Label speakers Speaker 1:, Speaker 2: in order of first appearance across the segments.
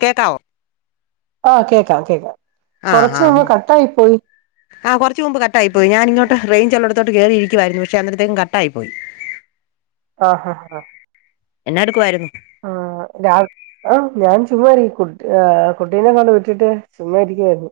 Speaker 1: കേട്ടാവ
Speaker 2: ആഹ കേക്കാം കേക്കാം കൊറച്ച നമ്മ കട്ട ആായി പോയി
Speaker 1: ആഹ കുറച്ച് മുമ് കട്ടായിയി ഞാന ഇങ്ങോട്ട് റഞ്ച്ച ഉ ോട്ട് കേയറിയിരിക്കുായിരുന്നു പക്ഷെ അന്നിടത്തേക്കും കട്ടായി പോയി
Speaker 2: ആഹ് ആഹ ആഹ
Speaker 1: എന്നെ എടുക്കുായിരുന്നു
Speaker 2: ആഹ ആഹ ഞാൻ ചുമ്മാരിക്കട്ട കുട്ടീനെ കൊണ്ട് വിട്ടിട്ട് ചുമ് ഇരിക്കായിരുന്നു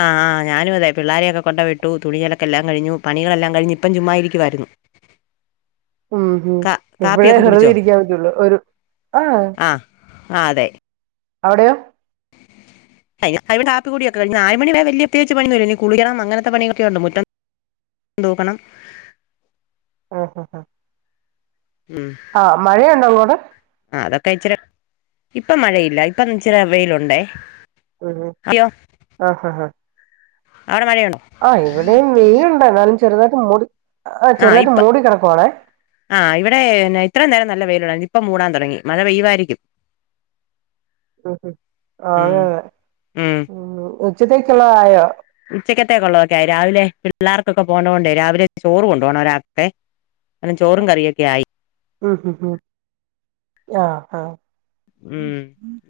Speaker 1: ആഹ് ആ്ഞാനും അതെ പിള്ളോരെയൊക്കെ കൊണ്ടപ വിട്ടു തുണിയലൊക്കെല്ലാം കഴിഞ്ഞു പണികെല്ലാം കഴഞ്ഞ ഇപ്പ ചുമ്മായിരിക്കുവമായിരുന്നു ആ
Speaker 2: ഉം ഹ ഇപ്പഴേ ഹെറുതെ
Speaker 1: കുടിച്ചോ
Speaker 2: ഇരിക്കാൻ പറ്റുള്ളൂ ഒരു ആ
Speaker 1: ആ അതെ
Speaker 2: അവിടെയോ
Speaker 1: അവിടെ ആപ്പിക്കൂടിയൊക്ക കഴഞ്ഞ ആല് മണ വരെ വല അത്വകി പണിന്ന് വര ഇനി കുളിക്കണം അങ്ങനത്തെ പണൊക്കെ ഉണ്ട് മുറ്റം തോക്കണം
Speaker 2: ഹഹ ഹഹ ആഹ മഴയുണ്ടോ അള്ളോടെ
Speaker 1: ആ അതൊക്കെ ഇച്ചിരി ഇപ്പൊ മഴയില്ല ഇപ്പൊ ഇച്ചിരി വെയിലുണ്ടേ
Speaker 2: ഉ
Speaker 1: അയ്യോ
Speaker 2: ആഹ ആഹ് ഹഹ
Speaker 1: അവിടെ മഴയുണ്ടോ
Speaker 2: ആ് ഇവിടെയും വെയിുണ്ടായി എന്നാലും ചെറുതായിട്ട് മൂടി ആഹ്
Speaker 1: ആ്
Speaker 2: ചെറുതായിട്ട്
Speaker 1: ഇപ്പ
Speaker 2: മൂടി കിടക്കുവാണേ
Speaker 1: ആ ഇവിടെ ഇത്ര നേരം നല്ല വെയില ഇപ്പം മൂടാൻ തുടങ്ങി മഴ പെയ്യവായിരിക്കും
Speaker 2: ഉ ആ അങ്ങെ ഉ ഉച്ചത്തേക്കുള്ള ആയോ
Speaker 1: ഉച്ചക്കത്തേക്ക ഉള്ളതൊക്കെയായി രാവിലെ പിള്ളേർക്കൊക്കെ പോത കൊണ്ട്േ രാവിലെ ചോറ് കൊണ്ടണ്ട്പ പോകണം ഒരാക്കത്തെ അെ ചോറും കറിയൊക്കെ ആയി
Speaker 2: ഉ ഉ ഉ ആഹ് ആഹ്
Speaker 1: ഉം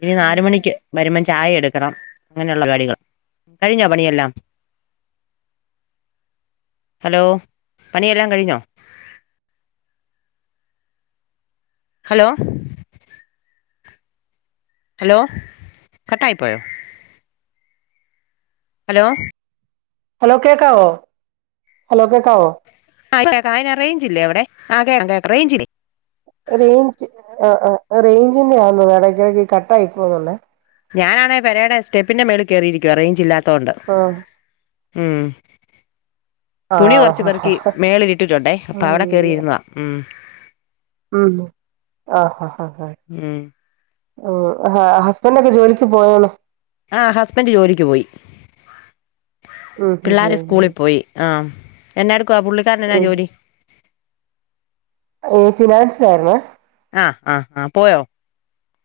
Speaker 1: ഇനി നാല മണിക്ക് വരുമ ചായ എടുക്കണം അങ്ങനെയുള്ള പാടികൾ കഴിഞ്ഞോ പണിയെല്ലാം ഹലോ പനിയെല്ലാം കഴിഞ്ഞോ ഹലോ ഹലോ കട്ടായി പോയോ ഹലോ
Speaker 2: ഹലോ കേക്കാവോ ഹലോ കേക്കാവോ
Speaker 1: ആ് കേക്കാം അയിന് റേഞ്ചില്ലേ അവിടെ ആ കേക്കാം കേക്ക റേഞ്ചില്ലേ
Speaker 2: റേഞ്ച് ആ ആ റേഞ്ചിന്റെ ആന്ന നടടക്കിടക്ക് കട്ട് ആായി പോന്നല്ലേ
Speaker 1: ഞാനാണ പരയുടെ സ്റ്റെപ്പിന്റെ മേൽ കയറിയിരിക്കുവ റേഞ്ച് ഇല്ലാത്തോൊണ്ട് ആഹ
Speaker 2: ആ
Speaker 1: തുണി
Speaker 2: ആണോ
Speaker 1: കുറച്ചു പേർക്ക് മേളില ഇട്ടിട്ടുണ്ടേ അപ്പൊ അവിടെ കേയറിയിരുന്നതാ ഉം
Speaker 2: ഉ ആഹഹ് ഹാ
Speaker 1: ഉം
Speaker 2: ഹ ഹസ്ബൻറ് ഒക്കെ ജോലിക്ക് പോയണോ
Speaker 1: ആ ഹസ്ബൻഡ് ജോലിക്ക് പോയി
Speaker 2: ഉം
Speaker 1: പിള്ളോരെ
Speaker 2: ഉം ഉം
Speaker 1: സ്കൂളിൽ പോയി ആഹ്‌ എന്നെ എടുക്കുവ പുള്ളിക്കാരനന്നാ ജോലി
Speaker 2: ഏഹ്‌ ഫിനാൻസ് ആരുനേ
Speaker 1: ആഹ്‌ ആഹ്‌ ആഹ്‌ പോയോ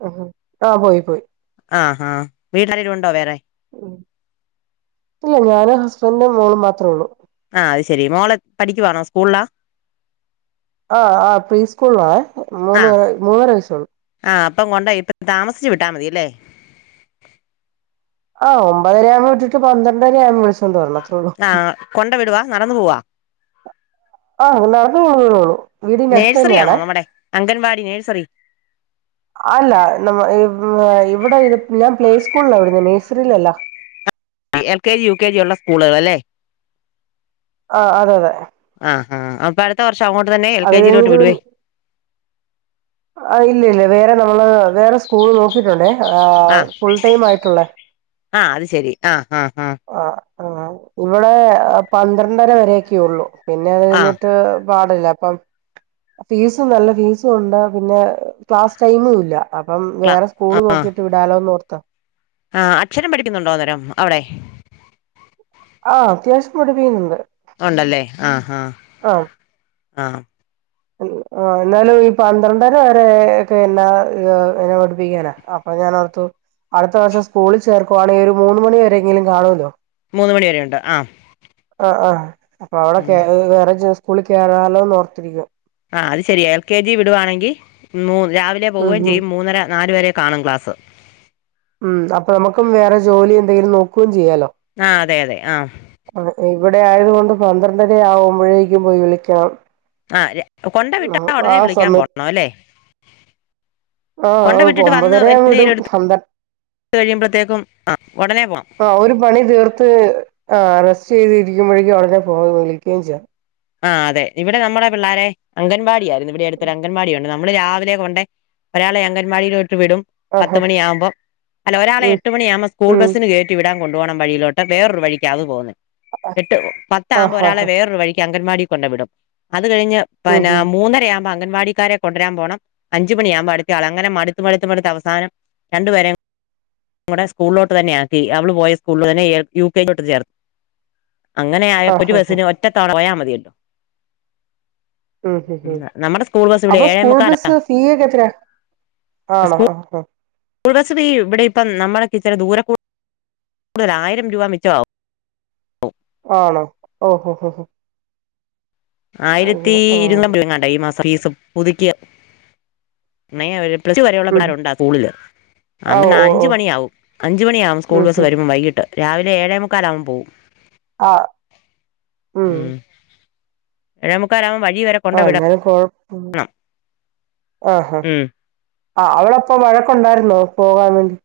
Speaker 2: ഓഹോ ആ പോയി പോയി
Speaker 1: ആഹ് ആ വീടിലാരേലും ഉണ്ടോ വേറെ?
Speaker 2: ഇല്ല ഞാന് ഹസ്ബൻഡ് മോളും മാത്രേ ഉള്ളു
Speaker 1: ആഹ് അത് ശെരി മോള് പഠിക്കുവാണോ സ്കൂളിലാ?
Speaker 2: ആ ആ പ്രീ സ്കൂള്ലാ
Speaker 1: ആ
Speaker 2: മൂന്ന് മൂന്നര വയസേള്ളൂ
Speaker 1: ആ ഇപ്പം കൊണ്ടോയ് ഇപ്പൊ താമസിച്ചു വിട്ടാ മതില്ലേ
Speaker 2: ആഹ് ഒമ്പതരയാവുമ്പം വിട്ടിട്ട് പന്ത്രണ്ടരയാമ്പം വിളിച്ചോണ്ട് വരണം അത്രേ ഉള്ളൂ
Speaker 1: ആഹ് കൊണ്ട് വിടുവാ നടന്നു പോവാ
Speaker 2: ആഹ് അത് നടന്ന് പോവുകേള്ളൂ വീടിന്റെ അടുത്ത്
Speaker 1: നേഴ്സറി ആണോ
Speaker 2: തന്നെയാണേ
Speaker 1: നമ്മുടെ അംഗൻവാടി നേഴ്സറി
Speaker 2: അല്ല നമ ഇവിടെ ഇത് ഞാൻ പ്ലേ സ്കൂളിലാ വിടുന്ന നേഴ്സറിയിലല്ല.
Speaker 1: L K G U K G ഉള്ള സ്കൂളുകൾ അല്ലേ?
Speaker 2: ആഹ് അതെ അതെ
Speaker 1: ആ ആ അപ്പ അടുത്ത കൊറച്
Speaker 2: അത് കഴിഞ്ഞിട്ട് പി ആ ഇല്ലില്ല വേറെ നമ്മള് വേറെ സ്കൂൾ നോക്കീട്ടുണ്ടേ ഫുൾ ടൈം ആയിട്ടൊള്ള
Speaker 1: ആഹ് അത് ശെരി ആഹ് ആ ആ
Speaker 2: ആഹ് ആ ഇവിടെ പന്ത്രണ്ടര വരെയൊക്കെ ഉള്ളൂ പിന്നെത്
Speaker 1: ആ
Speaker 2: കഴിഞ്ഞിട്ട് പാടില്ല അപ്പം ഫീസും നല്ല ഫീസും ഉണ്ട് പിന്നെ ക്ലാസ് ടൈമും ഇല്ല അപ്പം
Speaker 1: ക്ലാ
Speaker 2: വേറെ സ്കൂള് നോക്കിട്ട് വിടാലോന്ന് ഓർത്ത
Speaker 1: ആഹ് അക്ഷരം പഠിക്കുന്നുണ്ടോ അന്നേരം അവിടെ
Speaker 2: ആഹ് അത്യാവശ്യം പടുപികുന്നുണ്ട്
Speaker 1: ഒണ്ടല്ലേ ആഹ് ആഹ് ആഹ്
Speaker 2: ആ എന്നാലും ഈ പന്ത്രണ്ടര വരെ ഒക്കെ എന്നാ എങ്ങനെ പഠിപ്പിക്കാനാ അപൊ ഞാനോർ തൊ അടുത്ത വർഷം സ്കൂളിൽ ചേർക്കുവാണെങ്കിൽ ഒരു മൂന്ന് മണി വരെങ്കിലും കാണോല്ലോ
Speaker 1: മൂന്ന് മണി വരെെയണ്ട് ആഹ്
Speaker 2: ആഹ് അപ്പൊ അവിടെ വേറെ സ്കൂളിൽ കേറല്ലോന്ന് ഓർത്തി പിന്നെ
Speaker 1: ആഹ് അത് ശരിയ എൽ കെ ജി വിടവായാണെങ്കിൽ മൂ രാവിലെ
Speaker 2: ഉം
Speaker 1: പോവുകയും
Speaker 2: ഉം
Speaker 1: ചെയ്യും മൂന്നര നാല വരെ കാണും ക്ലാസ്.
Speaker 2: ഉമ് അപ്പൊ നമുക്കും വേറെ ജോലി എന്തെങ്കിലും നോക്കും ചെയ്യാലോ
Speaker 1: ആ അതെ അതെ ആഹ്
Speaker 2: ഇവിടെ ആയത് കൊണ്ട് പന്ത്രണ്ടര ആവുമ്പോഴേക്കും പോയി വിളിക്കാം
Speaker 1: കൊണ്ട വിട്ടാ ഉടനെ വിളിക്കാൻ
Speaker 2: സമയത്ത്
Speaker 1: [unintelligible] ല്ലേ
Speaker 2: ആഹ് ആഹ് ഒമ്പതരവു വിടും
Speaker 1: എന്നേലും എടുത്ത്
Speaker 2: പന്തൻ
Speaker 1: കഴിയുമ്പോഴത്തേക്കും ഉടനെ പോണം
Speaker 2: ആഹ് ഒരു പണി തീർത്ത് ആഹ് റസ്റ്റ് ചെയ്തിരിക്കുമ്പോഴേക്കും ഉടനെ പോക വിളികെ ചെയ്യാം
Speaker 1: ആഹ് അതെ ഇവിടെ നമ്മടെ പിള്ളേരെ അംഗൻവാടിയായിരുന്നു ഇവിടെ അടുതൊരു അംഗൻവാടി യു ണ്ട് നമ്മള് രാവിലെ കൊണ്ട് ഒരാളെ അംഗൻവാടിൽ വി വിടും പത്ത്
Speaker 2: ആഹാ
Speaker 1: മണിയാകുമ്പോ അല്ല ഒരാളെ
Speaker 2: ഉം
Speaker 1: എട്ട് മണിയ ആമ്പോ സ്കൂൾ
Speaker 2: ഉം
Speaker 1: ബസ്സിന് കേറ്റി വിടാം കൊണ്ടോണം വഴിയിലോട്ട് വേറൊരു വഴിക്കാ അത് പോന്നെ എട്ട്
Speaker 2: ആഹ്
Speaker 1: പത്താവുമ്പോ
Speaker 2: ഹാ
Speaker 1: ഒരാളെ
Speaker 2: ഹാ
Speaker 1: വേറൊരു വഴിക്ക് അംഗൻവാടി കൊണ്ട വിടും അത് കഴിഞ്
Speaker 2: ഉം
Speaker 1: പന
Speaker 2: ഹും
Speaker 1: മൂന്നര ആ അ അംഗൻവാടിക്കാര കൊണ്ടരാൻ പോണം അഞ്ച് മണിയാവുമ്പോ അടുത്തയാള അങ്ങനെ മടുത്ത് മടുത്ത് മടുത്ത് അവസാനം രണ്ടു പേരെ ടെ സ്കൂളിലോട്ട് തന്നെ ആക്കി അവള് പോയ സ്കൂളി ന്നെ എൽ [unintelligible] ചേർത്തു അങ്ങനെ ആായ പൊ
Speaker 2: ആഹ്
Speaker 1: ഒരു
Speaker 2: ഹാ ഹാ
Speaker 1: ബസിന് ഒറ്റത്തവണ പോയാൽ മതിയ കേട്ടോ
Speaker 2: ഉം ഹ
Speaker 1: ബസ് ഇവിടെ
Speaker 2: അപ്പൊ
Speaker 1: ഏഴേ
Speaker 2: സ്കൂൾ
Speaker 1: മുക്കാലാ
Speaker 2: ബസ്സ് ഫീ ഒക്കെ എത്രയയാ ആണോ ആഹ ആഹ
Speaker 1: കുഴബശ്രീ ഇവിടെ ഇപ്പം നമ്മളക്ക് ഇച്ചരി ദൂരെ കൂടുതൽ ആയിരം രൂപ മിിച്ചമാവും
Speaker 2: ആണോ ഓഹോ ഹ ഹ
Speaker 1: ആയിരത്തി
Speaker 2: ആഹ്
Speaker 1: ഇരുുന്നൂാം രൂപ കണ്ട ഈ മാസം ഫീസ് പുതുക്കിയ പിന്ന അവര് പ്ലസ് വരെയുള്ളള്ള
Speaker 2: ഉം
Speaker 1: പിടാറുണ്ടാ സ്കൂളില്
Speaker 2: ആഹ്
Speaker 1: അന്ന
Speaker 2: ഓ
Speaker 1: അഞ്ച
Speaker 2: ഓ
Speaker 1: മണിയാവും അഞ്ചച് മണിയ ആാവും സ്കൂൾ
Speaker 2: ഉം
Speaker 1: ബസ്
Speaker 2: ഹും
Speaker 1: വരുമ്പോം വൈകിട്ട് രാവിലെ ഏഴേ മുക്കാലൽാവക്പ പോവും
Speaker 2: ആഹ ഉം
Speaker 1: രമുക്കാരമ വ
Speaker 2: ആഹ ഞാൻ കൊഴ ആഹഹാ
Speaker 1: ഉം
Speaker 2: ആ് അവവിടെപ്പ മഴക്കുണ്ടായിരുന്നോ പോകാൻ വേണ്ടി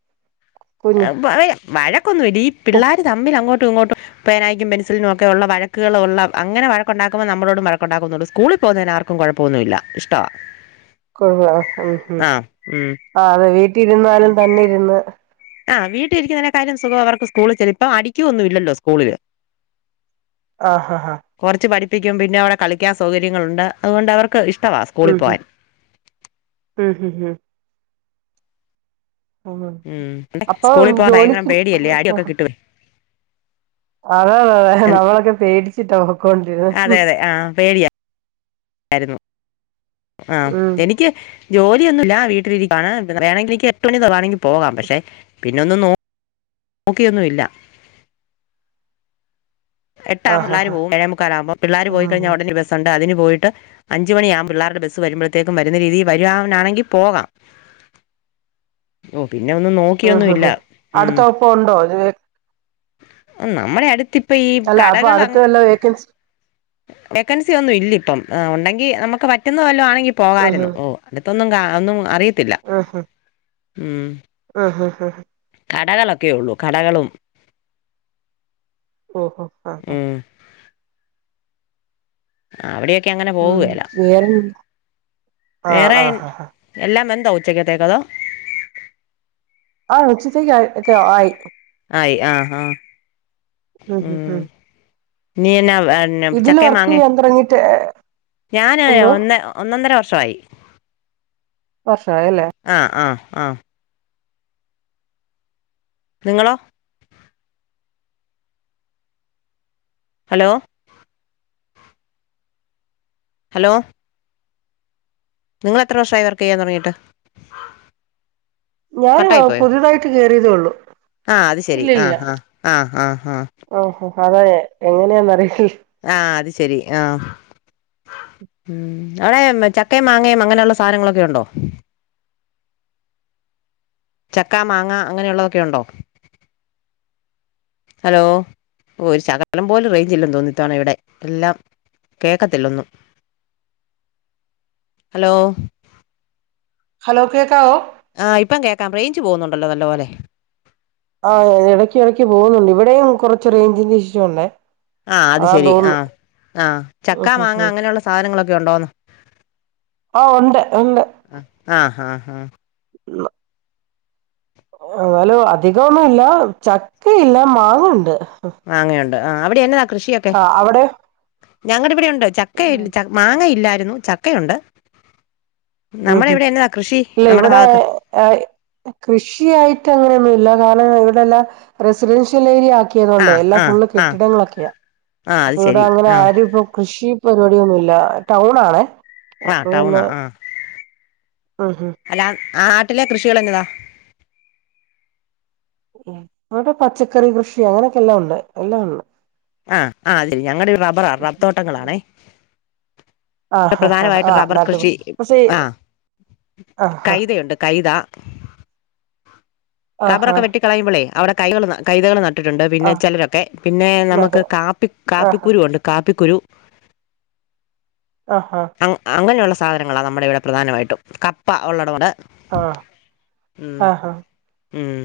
Speaker 2: കുഞ്ഞ്
Speaker 1: വഴക്കൊന്നും വല്ല ഈ പിള്ളോര് തമ്മിൽ അങ്ങോട്ട് ഇങ്ങോട്ടും പനക്കും പെസിലിനും ഒക്കെള്ള വഴക്കുകളൾള്ള അങ്ങനെ വഴക്കണ്ടാക്കുമ്പോ നമ്മളോടും വഴക്കുണ്ടാക്കുന്നുണ്ട് സ്കൂളിൽ അപ്പോൾ ആർക്കും കുഴപ്പമൊന്നുമില്ല ഇഷ്ടമാണ്
Speaker 2: കൊടു ഉ
Speaker 1: ആ ഉം
Speaker 2: ആ അതെ വീട്ടിൽിരുന്നാലും തന്നെ ഇരുന്ന്
Speaker 1: ആഹ് വീട്ടിലിരിക്കുന്ന കാര്യം സുഖം അവർക്ക് സ്കൂളിൽ ചെില ഇപ്പം അടിക്കൊന്നും ഇല്ലല്ലോ സ്കൂളില്
Speaker 2: ആഹ് ആഹഹ
Speaker 1: പിക്കും പിന്നെ അവിടെ കളിക്കാൻ സൗകര്യങ്ങളുണ്ട് അുകൊണ്ട് അവർക്ക് ഇഷ്ടവാ
Speaker 2: ഉം
Speaker 1: സ്കൂളിൽ
Speaker 2: ഹും
Speaker 1: പോവാൻ
Speaker 2: ഉം ഹും ഹും
Speaker 1: ഉം അെ
Speaker 2: അപ്പൊ
Speaker 1: സ്കൂളിൽ പോവാൻ ഭയങ്കരം
Speaker 2: ജോലിക്ക്
Speaker 1: പേടിയല്ലേ ആടിയൊക്കെ കിട്ടുവേ
Speaker 2: അതെ അതെ അതെ നമ്മളൊക്കെ പേടിച്ചിട്ടാക്കോണ്ട്
Speaker 1: അതെ അതെ ആഹ പേടിയാ ആായിരുന്നു ആ
Speaker 2: ഉം
Speaker 1: എനിക്ക് ജോലിയ ഒന്നുമല്ല വീട്ടിലിീതി പറയയാണെങ്കിൽ എനിക്ക് എട്ട് മണി തറാണെങ്കിൽ പോകാം പക്ഷെ പിന്നെ ഒന്നും ന നോക്കിയൊന്നുമല്ല എട്ടാ
Speaker 2: ആഹ്
Speaker 1: പിള്ളേർ
Speaker 2: ആഹ്
Speaker 1: പോവും ഴ മുക്കാലാക്പ പിള്ളേ പോയി
Speaker 2: ആഹ്
Speaker 1: കഴഞ്ഞാൽടന് ബസണ്ട് അതിന് പോയിട്ട് അഞ്ച മണി ആകുമ്പോ പിള്ളേരുടെ ബസ്സ് വരുമ്പോഴത്തേക്കും വരുന്ന രീതി വരുവാനാണെങ്കിൽ പോകാം ഓ പിന്നെ ഒന്നും
Speaker 2: ആഹ്
Speaker 1: നോക്കിയൊന്നുമല്ല
Speaker 2: ആഹ് അടുത്ത ഒപ്പം ഉണ്ടോ
Speaker 1: ഉ നമ്മുടെ അടുത്ത് ഇപ്പ ഈ
Speaker 2: അല്ല അപ്പൊ
Speaker 1: കടകൾ
Speaker 2: അടുത്ത വല്ല വേക്കൻസി
Speaker 1: വേക്കൻസി ഒന്നും ഇല്ല ഇപ്പം ഉണ്ടെങ്കി നമുക്ക് ക്കെ പറ്റുന്ന വല്ല ആണെങ്കി
Speaker 2: ആഹ്
Speaker 1: പോകായിരുന്നു ഓ അടുത്തൊന്നും കാ ഒന്നും അറിയത്തില്ല ഉം
Speaker 2: ആ ഹ ഹ
Speaker 1: കടകളൊക്കെ ഉള്ളൂ കടകളും
Speaker 2: ഓഹ ഹഹ ഹാ
Speaker 1: ഉം അവിടെൊക്കെ അങ്ങനെ
Speaker 2: ഉം
Speaker 1: പോവല്ല
Speaker 2: വേറെ ആഹ്
Speaker 1: വേറെ
Speaker 2: ആഹ് ആഹ്
Speaker 1: എല്ലാം എ ഉച്ചക്കത്തെക്കത
Speaker 2: ആ ഉച്ചിത്തേക്ക് ആയി
Speaker 1: ആയി ആഹ് ആഹ ഉം നീ എന്ന എന്ന
Speaker 2: ഇതില്
Speaker 1: ചക്ക
Speaker 2: വർക്ക്
Speaker 1: മാങ്ങ
Speaker 2: ചെയ്യാൻ തുടങ്ങിട്ട്
Speaker 1: ഞാന്
Speaker 2: എന്തോ
Speaker 1: ഒന്ന ഒന്നൊന്നര വർഷമായി
Speaker 2: പഷായല്ലേ
Speaker 1: ആ നിങ്ങളോ ഹലോ ഹലോ നിങ്ങള്ൾ എത്ര വർഷ ആ വർക്ക് ചെയ്യാൻ തുറങ്ങിട്ട്
Speaker 2: ഞാന് പുതിതായിട്ട് കയറിയതേള്ളു
Speaker 1: ആഹ അത് ശെരി ആഹ് ആഹ് ആഹ് ആഹ് ആഹ്
Speaker 2: അതെ എങ്ങനെയാന്ന് അറിയി
Speaker 1: ആഹ് അത് ശരി ആഹ് ഉമ് ആടെ ചക്കയും മാങ്ങയും അങ്ങനെയുള്ള സാധനങ്ങളൊക്കെ ഉണ്ടോ ചക്ക, മാങ്ങ, അങ്ങനെയുള്ളതൊക്കെ ഉണ്ടോ? ഹലോ ഒരു ശകലം പോലും റേഞ്ചല്ല തോന്നു ത്തണ ഇവിടെ എല്ലാം കേക്കത്തില്ലൊന്നും ഹലോ
Speaker 2: ഹലോ കേക്കാവോ?
Speaker 1: ആഹ് ഇപ്പം കേക്കാം റേഞ്ച് പോകുന്നുണ്ടല്ലോ നല്ല പോലെ
Speaker 2: ആ എടക്ക് എടക്ക് പോകുന്നുണ്ട് ഇവിടെയും കുറച്ച് റേഞ്ചിന്റെ ഇഷ്യുണ്ട് ഏഹ്
Speaker 1: ആഹ് അത് ശെരി ആഹ് ആഹ് ചക്കാ മാങ്ങ
Speaker 2: തോന്നുന്നു
Speaker 1: അങ്ങനെയുള്ള സാധനങ്ങളൊക്കെ ഒണ്ടോന്ന്
Speaker 2: ആഹ് ഉണ്ട് ഒണ്ട്
Speaker 1: ആ ആ ഹാ ഹാ
Speaker 2: ഉള്ള് എന്നാലും അധികൊന്നും ഇല്ല ചക്കയില്ല മാങ്ങയുണ്ട്.
Speaker 1: മാങ്ങെയുണ്ട് ആ അവിടെയെന്നതാ?
Speaker 2: ആ അവിടെ
Speaker 1: ഞങ്ങടിവിടെയുണ്ട് ചക്കയി ച മാങ്ങ ഇല്ലായിരുന്നു ചക്കയുണ്ട്.
Speaker 2: ഉം
Speaker 1: നമ്മള
Speaker 2: ഹും
Speaker 1: ഇവിടെയൊന്നും ആ കൃഷ്
Speaker 2: ഇല്ല ഇവിടെ കൃഷിയായിട്ട് അങ്ങനെയൊന്നുംല്ല കാരണം ഇവിടെ ഇവിടെല്ലാം റെസിഡൻഷ്യൽ ഏരിയ ആക്
Speaker 1: ആ
Speaker 2: ക്കിയതോണ്ട് എല്ലാം
Speaker 1: ആ
Speaker 2: ഫുള്
Speaker 1: ആ
Speaker 2: കെട്ടിടങ്ങളൊക്കെയാ
Speaker 1: ആ അത്
Speaker 2: അപ്പൊ ഇവിടെ
Speaker 1: ശരി
Speaker 2: അങ്ങനെ
Speaker 1: ആ
Speaker 2: ആരും ഇപ കൃഷി ഇപ്പം പരിപാടിയൊന്നുംല്ല ടൗൺ ആണേ
Speaker 1: ആഹ്
Speaker 2: അതുകൊണ്ട്
Speaker 1: ടൗണാ
Speaker 2: പിന്നെ
Speaker 1: ആഹ്
Speaker 2: ഉം ഹും
Speaker 1: ആ നാട്ടിലെ കൃഷികൾ എങ്ങനാ
Speaker 2: ഇടെ പച്ചക്കറി കൃഷി അങ്ങനെയൊക്കെ എല്ലാം ഉണ്ട് എല്ലാം ഉണ്ട്
Speaker 1: ആഹ് ആ അത് ഞങ്ങളുടെ റബറാ റബ് തോട്ടങ്ങളാണേ
Speaker 2: ആഹ് ആഹ് ആഹ്
Speaker 1: പ്രധാനമായിട്ട്
Speaker 2: ആഹ്
Speaker 1: റബ്ബർ
Speaker 2: നാട്ടു
Speaker 1: കൃഷി
Speaker 2: പക്ഷേ
Speaker 1: ആഹ്
Speaker 2: ആഹ്
Speaker 1: കൈതയുണ്ട് കൈത
Speaker 2: ആഹ്
Speaker 1: റബ്ബറൊക്കെ
Speaker 2: ആഹ്
Speaker 1: വെട്ടി കളയുമ്പോളെ അവിടെ കൈത കൈതകൾ നട്ട ട്ടിട്ടുണ്ട് പിന്നെ
Speaker 2: ആഹ്
Speaker 1: ചിലരൊക്കെ പിന്നെ നമുക്ക്
Speaker 2: നാട്ട്
Speaker 1: കാപ്പി
Speaker 2: ആഹ്
Speaker 1: കാപ്പിക്കുരുവുണ്ട് കാപ്പി കുരു
Speaker 2: ആഹ്
Speaker 1: അങ്ങ അങ്ങനെയുള്ള സാധനങ്ങളാ നമ്മുടെ ഇവിടെ പ്രധാനമായിട്ടും കപ്പ ഉള്ളടവൊണ്ട്
Speaker 2: ആഹ ആഹഹ
Speaker 1: ഉം.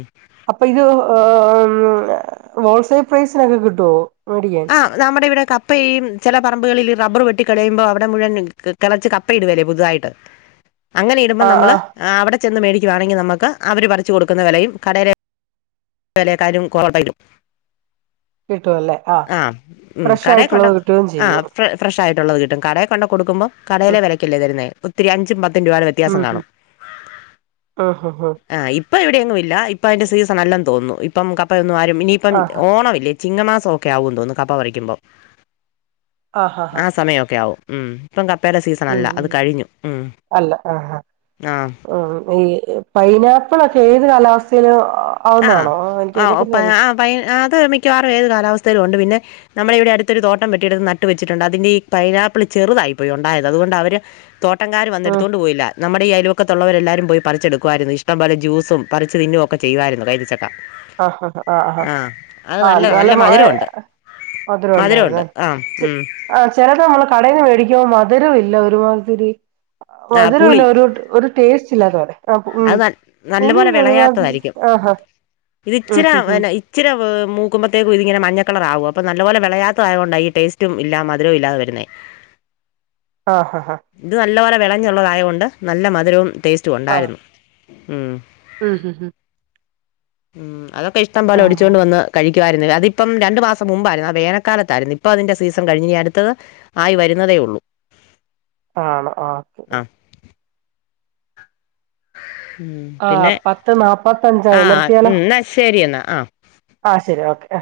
Speaker 2: അപ്പൊ ഇത് ആം ഹോൾസെയിൽ പ്രൈസിനൊക്കെ കിട്ടുവോ മേടിക്കാൻ
Speaker 1: ആം നമ്മുടെ ഇവിടെ കപ്പയി ചെല പറമ്പുകളിലി റബ്ബറ് വെട്ടിക്കളയുമ്പോ അവിടെ മുഴുവൻ ക് കെളച്ച് കപ്പയിടുവേലെ പുതുതായിട്ട് അങ്ങനെ ഇടുമ്പം
Speaker 2: ആഹ്
Speaker 1: നമ്മള്
Speaker 2: ആഹ്
Speaker 1: അവിടെ ചെന്ന് മേടിക്കുവാണെങ്കി നമ്മുക്ക് അവര് പറിച്ചു കൊടുക്കുന്ന വിലയും കടേലെ വെലെക്കാലും [unintelligible]
Speaker 2: കിട്ടുവല്ലേ ആഹ്
Speaker 1: ആഹ ഉം
Speaker 2: ഫ്രഷ്
Speaker 1: കടെ കൊണ്ടെ
Speaker 2: ആയിട്ടുള്ളത് കിട്ടുകയും
Speaker 1: ആ
Speaker 2: ചെയ്യും
Speaker 1: ഫ്ര ഫ്രഷായി ട്ടൊള്ളത് കിട്ടും കടെ കൊണ്ട കൊടുക്കുമ്പൊ കടേലെ വിലയ്ക്കല്ലേ തരുന്നെ ഒത്തിരി അഞ്ചും പ ത്തും രൂപാടെ വ്യത്യാസം
Speaker 2: ഉം
Speaker 1: കാണും
Speaker 2: ഉം ഉം ആഹ്
Speaker 1: ആ ഇ പ്പ ഇവിടെയെങ്ങുവില്ല ഇപ്പം അതിന്റെ സീസണല്ലന്ന് തോന്നുന്നു ഇപ്പം കപ്പയൊന്നും ആരും ഇനിയിപ്പം
Speaker 2: ആഹ്
Speaker 1: ഓണവില്ലേ ചിങ്ങമാസവൊക്കെ ആവൂന്ന് തോന്നുന്നു കപ്പ പറിക്കുമ്പം
Speaker 2: ആഹ് ആഹ്
Speaker 1: ആ
Speaker 2: ആഹ്
Speaker 1: സമയവൊക്കെ ആവും ചെ ഉം ഇപ്പം കപ്പയുടെ
Speaker 2: ഉം
Speaker 1: സീസണല്ല അത് കഴിഞ്ഞു ഉം ആഹ്
Speaker 2: ആം ഈ പൈനാപ്പിളൊക്കെ ഏത് കാലാവസ്ഥയിലും
Speaker 1: ആ
Speaker 2: ആവുന്നതാണോ എനിക്ക്
Speaker 1: ആ
Speaker 2: അതിനെ
Speaker 1: പ
Speaker 2: കുറിച്ച് അറിയ
Speaker 1: ആ പൈ അത് മിക്കവാറും ഏത് കാലാവസ്ഥയിലും ഉണ്ട് പിന്നെ നമ്മടെ ഇവിടെ അടുത്തൊരു തോട്ടം വീട്ടിയെടുത്ത് നട്ടുവെച്ചിട്ടുണ്ട് അതിന്റെ ഈ പൈനാപ്പിള് ചെറുതായി പോയി ഉണ്ടായത് അതുകൊണ്ട് അവര് തോട്ടംക്കാര്
Speaker 2: ഉം
Speaker 1: വന്നെഎടുത്തോണ്ട് പോയില്ല നമ്മുടെ ഈ അയാലോക്ക ത്തൊള്ളവരെല്ലാരും പോയി പറിച്ചെടുക്കുവാരുന്നു ഇഷ്ട്ടംപോലെ ജ്യൂസും പറിച്ച് തിന്നുവൊക്കെ ചെയുവാരുന്നു കൈതച്ചക്ക
Speaker 2: ആഹ ആഹ് ആാ
Speaker 1: ആഹ് അത്
Speaker 2: ആഹ
Speaker 1: നല്ലതാ
Speaker 2: നല്ല മ
Speaker 1: മധുരമുണ്ട്
Speaker 2: മധുരം ഉണ്ടായത
Speaker 1: മധുരമുണ്ട് ആഹ് ഉം
Speaker 2: ആ ചിലത് നമ്മള കടയിന്ന് മേടിക്കുമ്പോ മധുരമ ഇല്ല ഒരുമാത്തിരി
Speaker 1: ആഹ്
Speaker 2: മധുരമ
Speaker 1: പുളി
Speaker 2: ഇല്ല ഒരു ഒരു ടേസ്റ്റ് ഇല്ലാത്തോടെ ആ ഉ
Speaker 1: അത് ന
Speaker 2: പുളി
Speaker 1: നല്ലപോലെ
Speaker 2: ഒരുപാട്
Speaker 1: വിളയാത്തതായിരിക്കും
Speaker 2: ആഹാ
Speaker 1: ഇത്
Speaker 2: ഉം
Speaker 1: ഇച്ചിരെ
Speaker 2: ഹ് ഹ്
Speaker 1: ഇച്ചിരി മൂക്കുമ്പോത്തേക്കും ഇങ്ങനെ മഞ്ഞക്കള അ നല്ല പോലെ വിളയാത്ത ആയൊണ്ട ഈ ടേസ്റ്റും ഇല്ല മധുരവും ഇല്ലതെ വരുന്നേ
Speaker 2: ആഹ ഹഹ ഹഹ
Speaker 1: വിളഞ്ഞുള്ളതായൊണ്ട് നല്ല മധുരവും ടേസ്റ്റും ഉണ്ടായിരുന്നു ഉ
Speaker 2: ആം ഹ ഹ
Speaker 1: ഉം അതൊക്കെ ഇഷ്ടം പോലെ ഒടിച്ചൊണ്ട് വന്ന് കഴിക്ക അതിപ്പം രണ്ടു മാസം മുമ്പായിരുന്നു ആ വേനൽക്കാലത്തായിരുന്നു ഇപ്പ അതിന്റെ സീസ കഴിഞ് അട്ത്തത് ആയി വരുന്നതേ ഉള്ളൂ
Speaker 2: ആണോ ആ ഓക്കെ
Speaker 1: ആ ഉം.
Speaker 2: ആ
Speaker 1: പിന്നെ
Speaker 2: പത്ത്
Speaker 1: ആ
Speaker 2: നാപ്പത്തഞ്ചായി നിർത്തിയാലോ
Speaker 1: ഉം, എന്നാ ശരി എന്നാൽ ആ
Speaker 2: ആ ശരി ഓക്കെ